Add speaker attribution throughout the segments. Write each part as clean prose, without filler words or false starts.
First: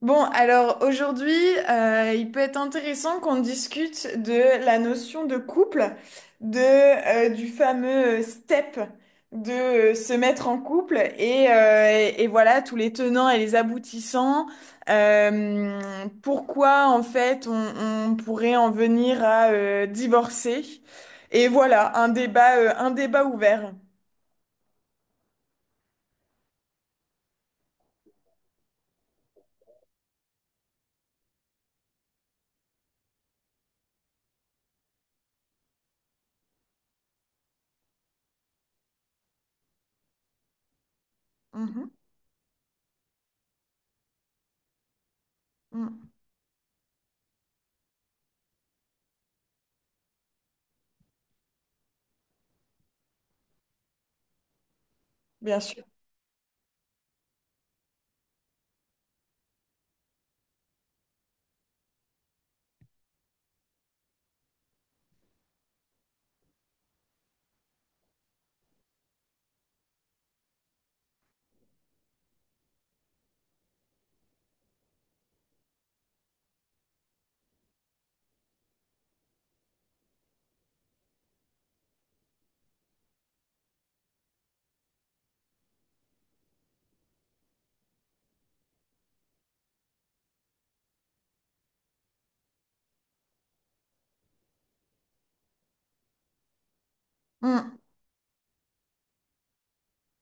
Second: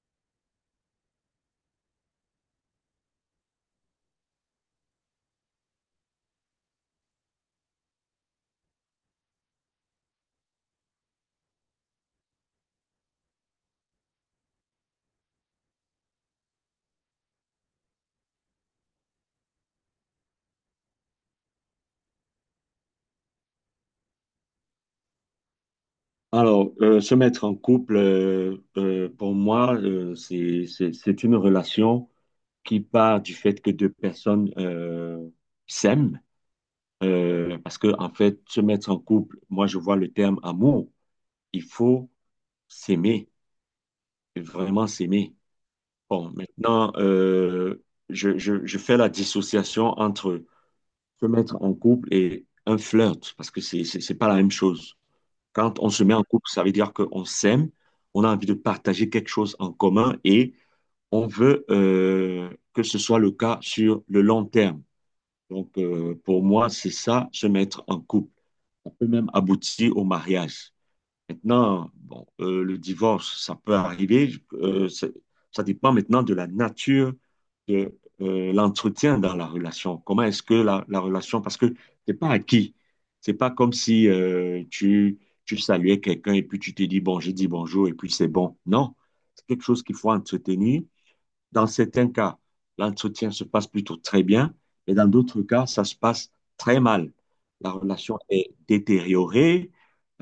Speaker 1: Bon, alors aujourd'hui, il peut être intéressant qu'on discute de la notion de couple, du fameux step, de se mettre en couple et voilà tous les tenants et les aboutissants. Euh, Pourquoi en fait on pourrait en venir à divorcer. Et voilà, un débat ouvert.
Speaker 2: Alors, se mettre en couple, pour moi, c'est une relation qui part du fait que deux personnes s'aiment. Parce que, en fait, se mettre en couple, moi, je vois le terme amour. Il
Speaker 1: Mhm.
Speaker 2: faut s'aimer, vraiment s'aimer.
Speaker 1: Mhm,
Speaker 2: Bon, maintenant, je fais la dissociation entre se mettre en couple et un flirt, parce que c'est pas la même chose.
Speaker 1: bien
Speaker 2: Quand
Speaker 1: sûr.
Speaker 2: on se met en couple, ça veut dire qu'on s'aime, on a envie de partager quelque chose en commun et on veut que ce soit le cas sur le long terme. Donc, pour moi, c'est ça, se mettre en couple. On peut même aboutir au mariage. Maintenant, bon, le divorce, ça peut arriver. Ça dépend maintenant de la nature de l'entretien dans la relation. Comment est-ce que la relation, parce que c'est pas acquis. C'est pas comme si tu saluais quelqu'un et puis tu te dis bon, j'ai dit bonjour et puis c'est bon. Non, c'est quelque chose qu'il faut entretenir. Dans certains cas, l'entretien se passe plutôt très bien, mais dans d'autres cas, ça se passe très mal. La
Speaker 1: Mm.
Speaker 2: relation est détériorée,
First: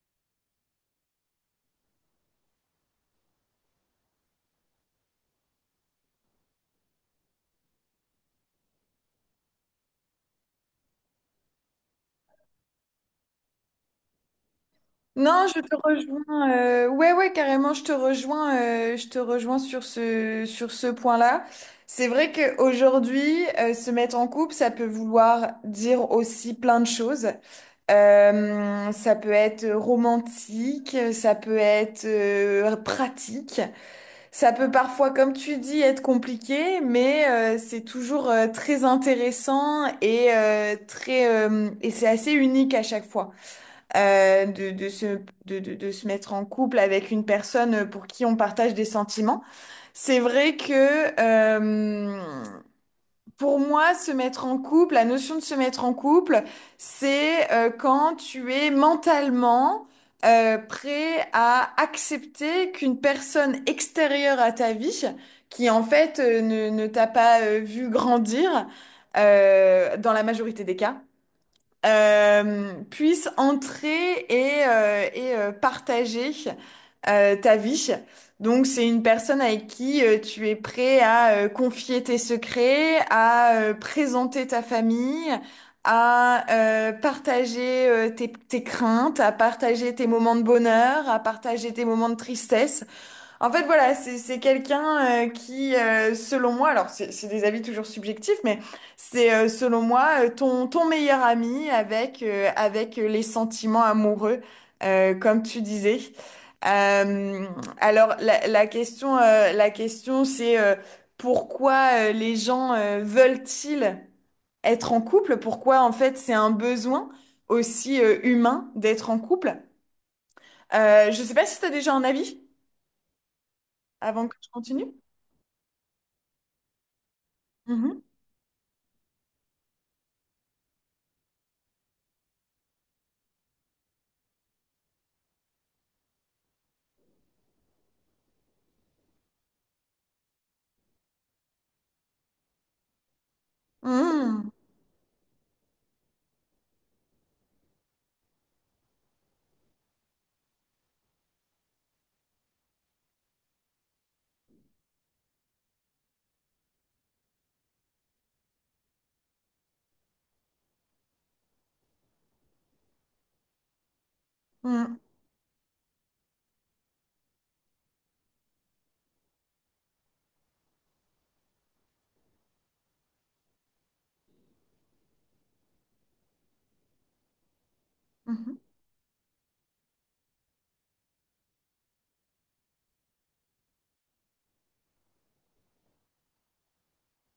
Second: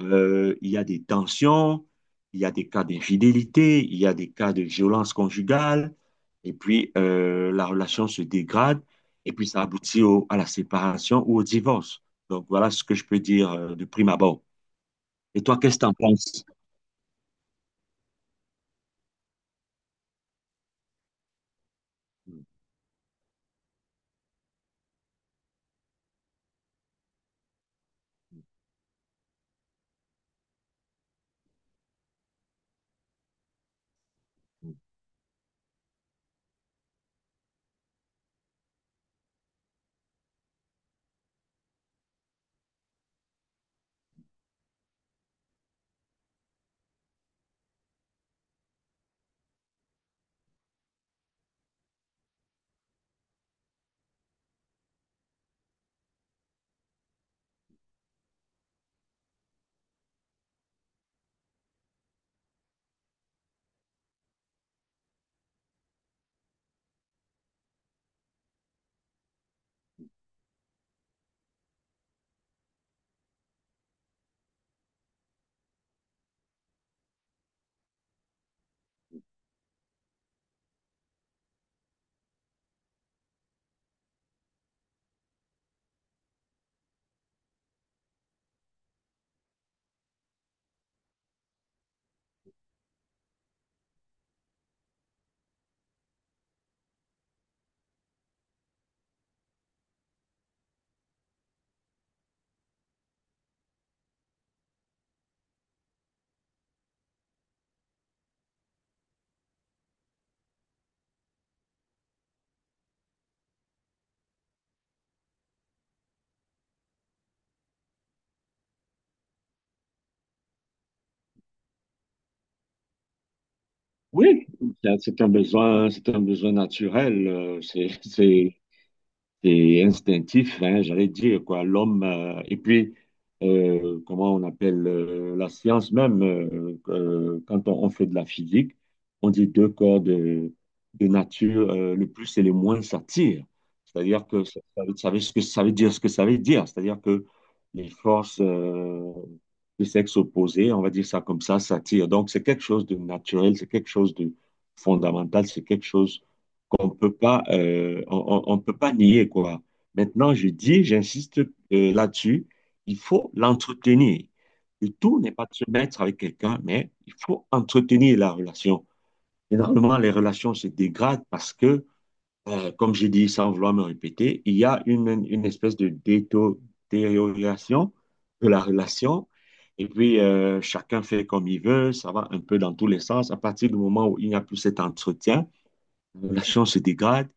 Speaker 2: il y a des tensions, il y a des cas d'infidélité, il y a des cas de violence conjugale, et puis la relation se dégrade, et puis ça à la séparation ou au divorce. Donc voilà ce que je peux dire de prime abord. Et
Speaker 1: Non,
Speaker 2: toi,
Speaker 1: je
Speaker 2: qu'est-ce
Speaker 1: te
Speaker 2: que tu en penses?
Speaker 1: rejoins. Ouais, ouais, carrément, je te rejoins. Je te rejoins sur ce point-là. C'est vrai qu'aujourd'hui, se mettre en couple, ça peut vouloir dire aussi plein de choses. Ça peut être romantique, ça peut être pratique, ça peut parfois, comme tu dis, être compliqué, mais c'est toujours très intéressant et très et c'est assez unique à chaque fois euh, de, de se, de se mettre en couple avec une personne pour qui on partage des sentiments. C'est vrai que pour moi, se mettre en couple, la notion de se mettre en couple, c'est quand tu es mentalement prêt à accepter qu'une personne extérieure à ta vie, qui en fait ne t'a pas vu grandir, dans la majorité des cas, puisse entrer et partager ta vie. Donc, c'est une personne avec qui tu es prêt à confier tes secrets, à présenter ta famille, à partager tes craintes, à partager tes moments de bonheur, à partager tes moments de tristesse. En fait, voilà, c'est quelqu'un qui, selon moi, alors c'est des avis toujours subjectifs, mais c'est selon moi ton meilleur ami avec avec les sentiments amoureux, comme tu disais. Euh, alors la question c'est pourquoi les gens veulent-ils être en couple? Pourquoi en fait c'est un besoin aussi humain d'être en couple? Je sais pas si tu as déjà un avis avant que
Speaker 2: Oui,
Speaker 1: je continue.
Speaker 2: c'est un besoin, c'est un besoin naturel.
Speaker 1: Mhm.
Speaker 2: C'est instinctif, hein, j'allais dire, quoi. L'homme, et puis, comment on appelle la science même, quand on fait de la physique, on dit deux corps de nature, le plus et le moins s'attirent. C'est-à-dire que
Speaker 1: Mhm,
Speaker 2: ça, ça veut- ce que ça veut dire, ce que ça veut dire. C'est-à-dire que les forces de sexe opposé, on va dire ça comme ça, s'attirent. Donc, c'est quelque chose de naturel, c'est quelque chose de fondamental, c'est quelque chose on peut pas, on peut pas nier, quoi. Maintenant, je dis, j'insiste là-dessus, il faut l'entretenir. Le
Speaker 1: mhm,
Speaker 2: tout n'est pas de se mettre avec quelqu'un, mais il faut entretenir la relation. Généralement, les relations se dégradent parce que, comme je dis sans vouloir me répéter, il y a une espèce de détérioration de
Speaker 1: mhm,
Speaker 2: la relation. Et puis, chacun fait comme il veut, ça va un peu dans tous les sens. À partir du moment où il n'y a plus cet entretien, la relation se dégrade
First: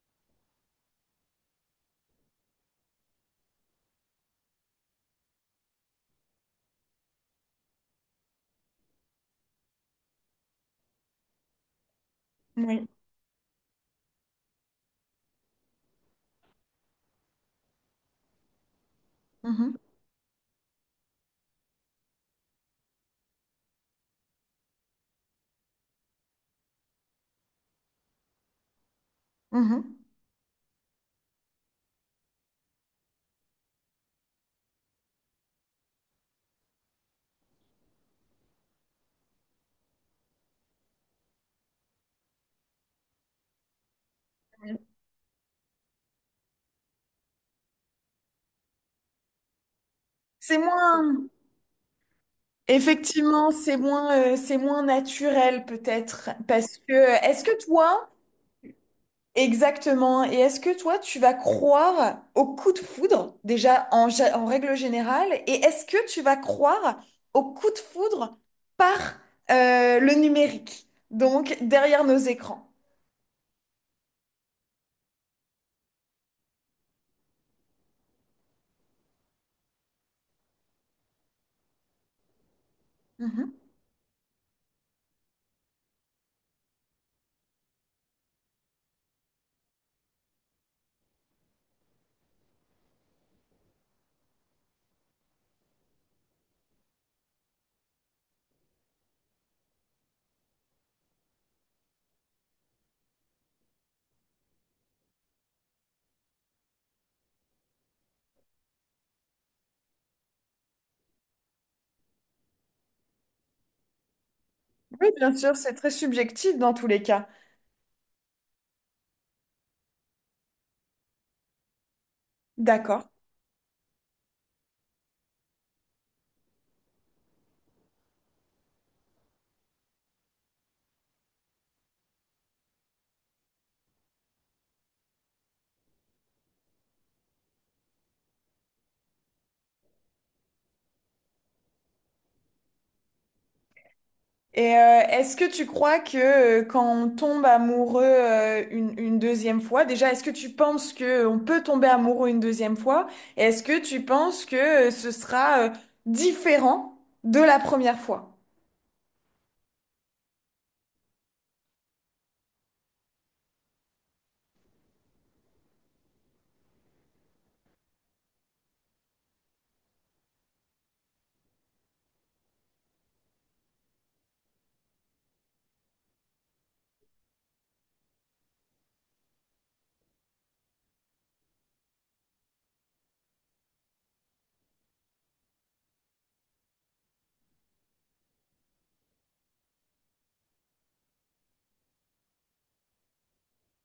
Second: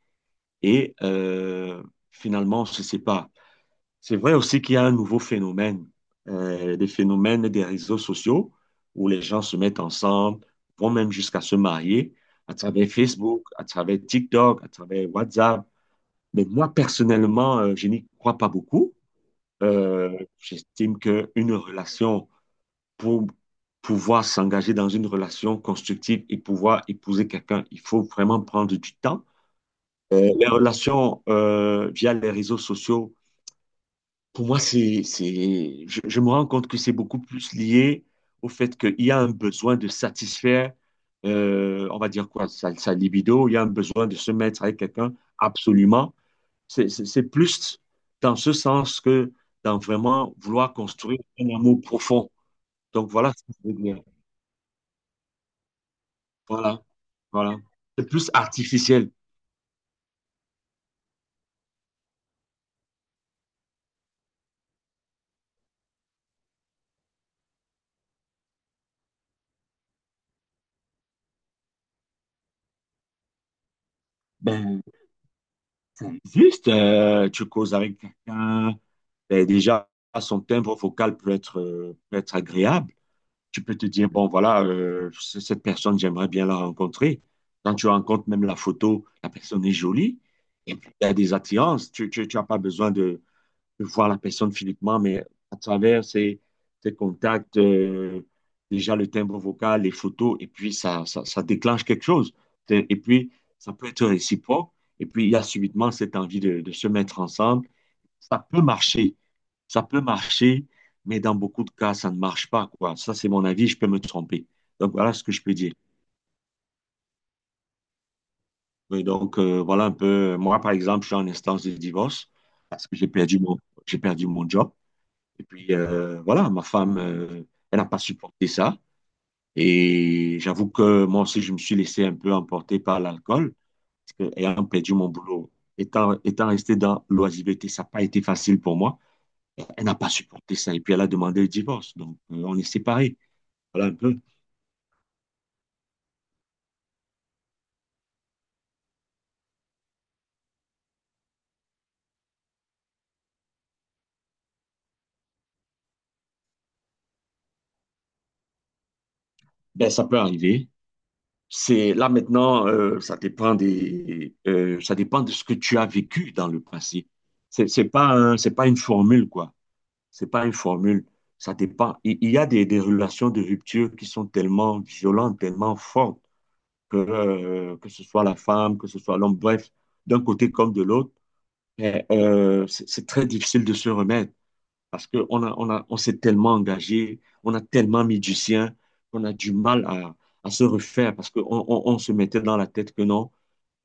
Speaker 2: et finalement, on se sépare. C'est vrai aussi qu'il y a un nouveau phénomène, des phénomènes des réseaux sociaux où les gens se mettent ensemble, vont même jusqu'à se marier à
Speaker 1: oui,
Speaker 2: travers Facebook, à travers TikTok, à travers WhatsApp. Mais moi, personnellement, je n'y crois pas beaucoup.
Speaker 1: mhm,
Speaker 2: J'estime qu'une relation, pour pouvoir s'engager dans une relation constructive et pouvoir épouser quelqu'un, il faut vraiment prendre du temps.
Speaker 1: mhm.
Speaker 2: Les relations via les réseaux sociaux, pour moi, je me rends compte que c'est beaucoup plus lié au fait qu'il y a un besoin de satisfaire, on va dire quoi, sa libido, il y a un besoin de se mettre avec quelqu'un, absolument. C'est plus dans ce sens que dans vraiment
Speaker 1: C'est
Speaker 2: vouloir construire
Speaker 1: moins,
Speaker 2: un amour profond. Donc voilà ce
Speaker 1: effectivement,
Speaker 2: que je veux dire.
Speaker 1: c'est moins naturel peut-être, parce
Speaker 2: Voilà,
Speaker 1: que est-ce
Speaker 2: voilà.
Speaker 1: que
Speaker 2: C'est
Speaker 1: toi,
Speaker 2: plus artificiel.
Speaker 1: exactement, et est-ce que toi, tu vas croire au coup de foudre, déjà en, gé- en règle générale, et est-ce que tu vas croire au coup de foudre par le numérique, donc derrière nos écrans?
Speaker 2: Ben, c'est juste, tu causes avec quelqu'un. Ben, déjà, son timbre vocal peut être agréable.
Speaker 1: Mhm.
Speaker 2: Tu peux te dire, bon, voilà, cette personne, j'aimerais bien la rencontrer. Quand tu rencontres même la photo, la personne est jolie. Et puis, il y a des attirances. Tu n'as pas besoin de voir la personne physiquement, mais à travers ces contacts, déjà le timbre vocal, les photos, et puis ça déclenche quelque chose. Et puis, ça peut être réciproque. Et puis, il y a subitement cette envie de se mettre ensemble ça peut marcher. Ça peut marcher, mais dans beaucoup de cas, ça ne marche pas, quoi. Ça, c'est mon avis, je peux me tromper. Donc,
Speaker 1: Oui,
Speaker 2: voilà ce que
Speaker 1: bien
Speaker 2: je peux
Speaker 1: sûr,
Speaker 2: dire.
Speaker 1: c'est très subjectif dans tous les cas.
Speaker 2: Et donc, voilà un peu. Moi, par exemple, je suis en instance de divorce parce que
Speaker 1: D'accord.
Speaker 2: j'ai perdu mon job. Et puis, voilà, ma femme, elle n'a pas supporté ça. Et j'avoue que moi aussi, je me suis laissé un peu emporter par l'alcool parce que, ayant perdu mon boulot, étant resté dans l'oisiveté, ça n'a pas été facile pour moi. Elle n'a pas supporté ça. Et puis, elle a demandé le divorce. Donc, on est séparés. Voilà un peu.
Speaker 1: Et est-ce que tu crois que quand on tombe amoureux une deuxième fois, déjà, est-ce que tu penses que on peut tomber amoureux une deuxième fois? Et est-ce que tu penses que ce sera différent de la première fois?
Speaker 2: Ben, ça peut arriver. C'est là maintenant, ça dépend de ce que tu as vécu dans le passé. C'est pas une formule quoi. C'est pas une formule. Ça dépend. Il y a des relations de rupture qui sont tellement violentes, tellement fortes que ce soit la femme, que ce soit l'homme, bref, d'un côté comme de l'autre, c'est très difficile de se remettre. Parce qu'on s'est tellement engagé, on a tellement mis du sien, qu'on a du mal à se refaire parce qu'se mettait dans la tête que non,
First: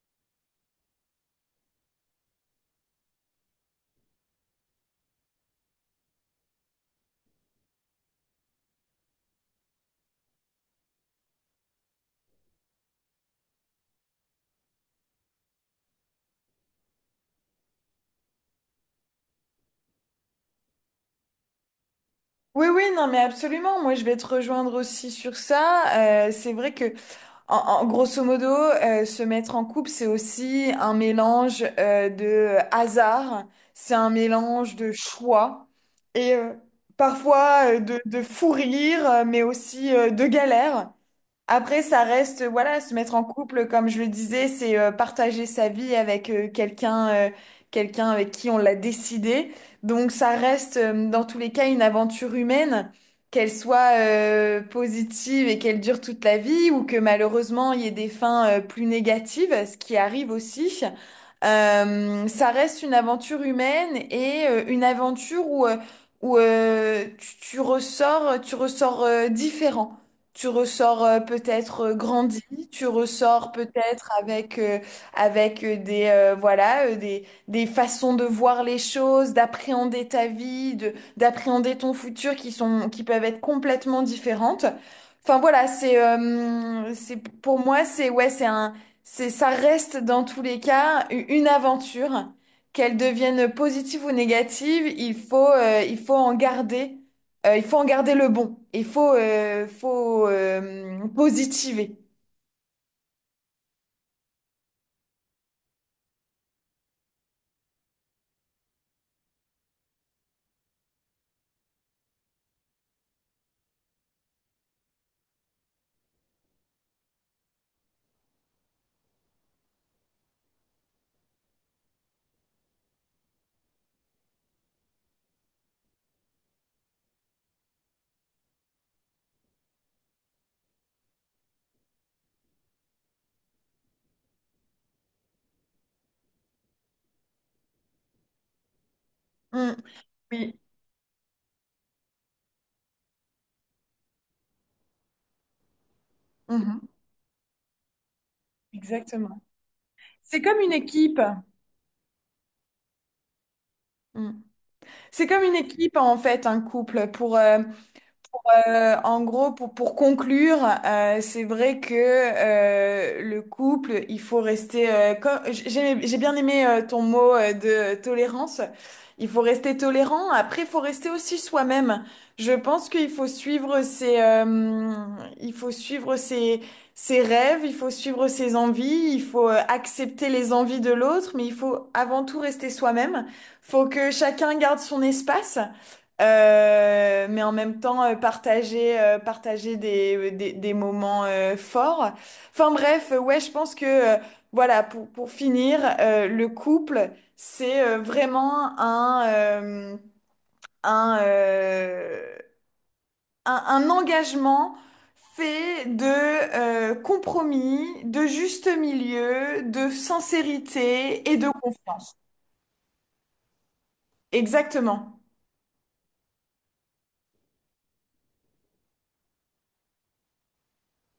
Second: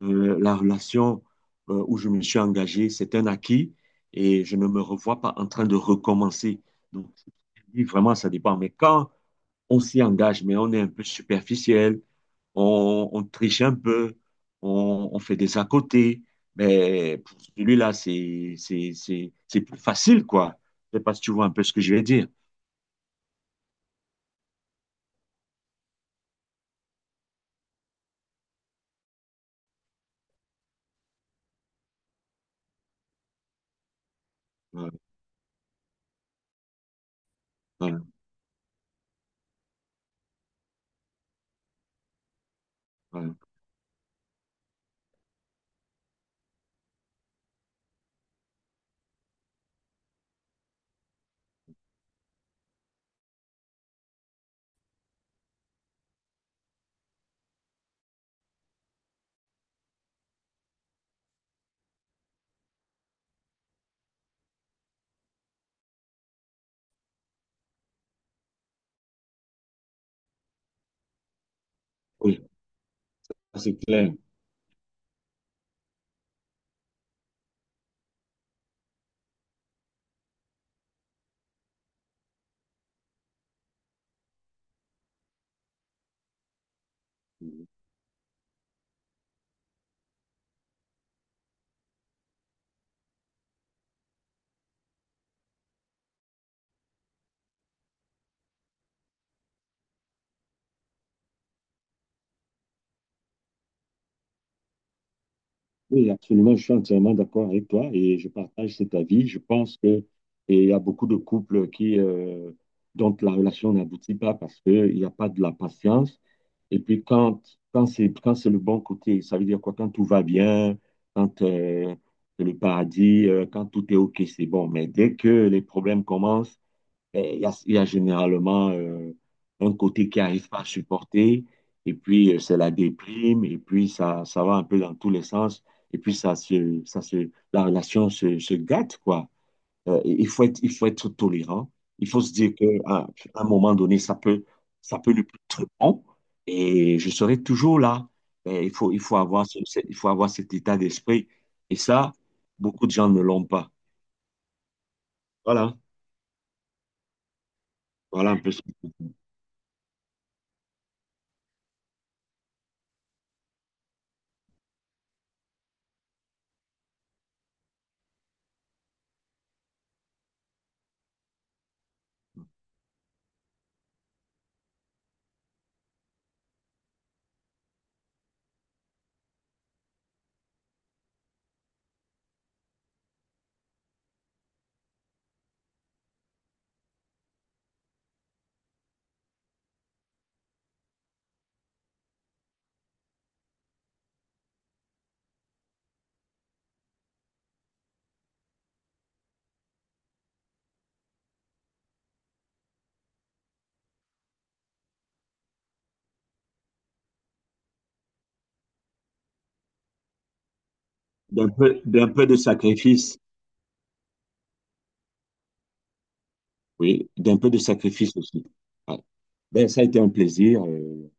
Speaker 2: la relation où je me suis engagé, c'est un acquis et je ne me revois pas en train de recommencer. Donc, oui, vraiment, ça dépend. Mais quand on s'y engage, mais on est un peu superficiel, on triche un peu, on fait des à côté, mais pour celui-là, c'est plus facile, quoi. Je sais pas si tu vois un peu ce que je vais dire.
Speaker 1: Oui, oui, non, mais absolument. Moi, je vais te rejoindre aussi sur ça. C'est vrai que, en, en- grosso modo, se mettre en couple, c'est aussi un mélange de hasard, c'est un mélange de
Speaker 2: Voilà,
Speaker 1: choix et parfois
Speaker 2: voilà,
Speaker 1: de fou rire, mais aussi de galère. Après, ça reste, voilà, se mettre en
Speaker 2: voilà.
Speaker 1: couple, comme je le disais, c'est partager sa vie avec quelqu'un, quelqu'un avec qui on l'a décidé. Donc, ça reste, dans tous les cas, une aventure humaine, qu'elle soit positive et qu'elle dure toute la vie, ou que malheureusement, il y ait des fins plus négatives, ce qui arrive aussi. Ça reste une aventure humaine et une aventure où, tu, tu ressors différent. Tu ressors peut-être grandi,
Speaker 2: Oui,
Speaker 1: tu ressors
Speaker 2: ça, c'est
Speaker 1: peut-être
Speaker 2: clair.
Speaker 1: avec, avec voilà, des façons de voir les choses, d'appréhender ta vie, d'appréhender ton futur qui sont, qui peuvent être complètement différentes. Enfin voilà, c'est, pour moi, c'est, ouais, c'est un, c'est, ça reste dans tous les cas u- une aventure. Qu'elle devienne positive ou négative, il faut en garder il faut en garder le bon. Il faut, positiver.
Speaker 2: Oui, absolument, je suis entièrement d'accord avec toi et je partage cet avis. Je pense que et il y a beaucoup de couples qui dont la relation n'aboutit pas parce qu'il n'y a pas de la patience. Et puis quand c'est le bon côté, ça veut dire quoi? Quand tout va bien, quand c'est le paradis, quand tout est OK, c'est bon. Mais dès que les problèmes commencent, eh, il y a généralement un côté qui n'arrive pas à supporter, et puis c'est la déprime, et puis ça va un peu dans tous les sens, et puis la relation se gâte, quoi.
Speaker 1: Mm.
Speaker 2: Et
Speaker 1: Oui.
Speaker 2: il faut être tolérant. Il faut se dire qu'à un moment donné, ça peut ne plus être bon,
Speaker 1: Mhm.
Speaker 2: et je serai toujours là. Mais il faut
Speaker 1: Exactement.
Speaker 2: avoir il faut avoir
Speaker 1: C'est
Speaker 2: cet
Speaker 1: comme une
Speaker 2: état
Speaker 1: équipe.
Speaker 2: d'esprit. Et ça, beaucoup de gens ne l'ont pas.
Speaker 1: Mm. C'est comme une
Speaker 2: Voilà,
Speaker 1: équipe en fait, un couple. Pour,
Speaker 2: voilà un peu,
Speaker 1: euh, en gros, pour conclure, c'est vrai que le couple, il faut rester... comme, j'ai bien aimé ton mot de tolérance. Il faut rester tolérant. Après, il faut rester aussi soi-même. Je pense qu'il faut suivre ses, il faut suivre ses, ses rêves, il faut suivre ses envies, il faut accepter les envies de l'autre, mais il faut avant tout rester soi-même. Faut que chacun garde son espace. Mais en même temps partager partager des, des moments forts. Enfin bref, ouais, je pense que voilà, pour finir, le couple, c'est vraiment un, euh, un engagement fait de compromis, de juste milieu, de sincérité et de
Speaker 2: d'un
Speaker 1: confiance.
Speaker 2: peu de sacrifice.
Speaker 1: Exactement.
Speaker 2: Oui, d'un peu de sacrifice aussi. Ouais. Ben, ça a été un plaisir.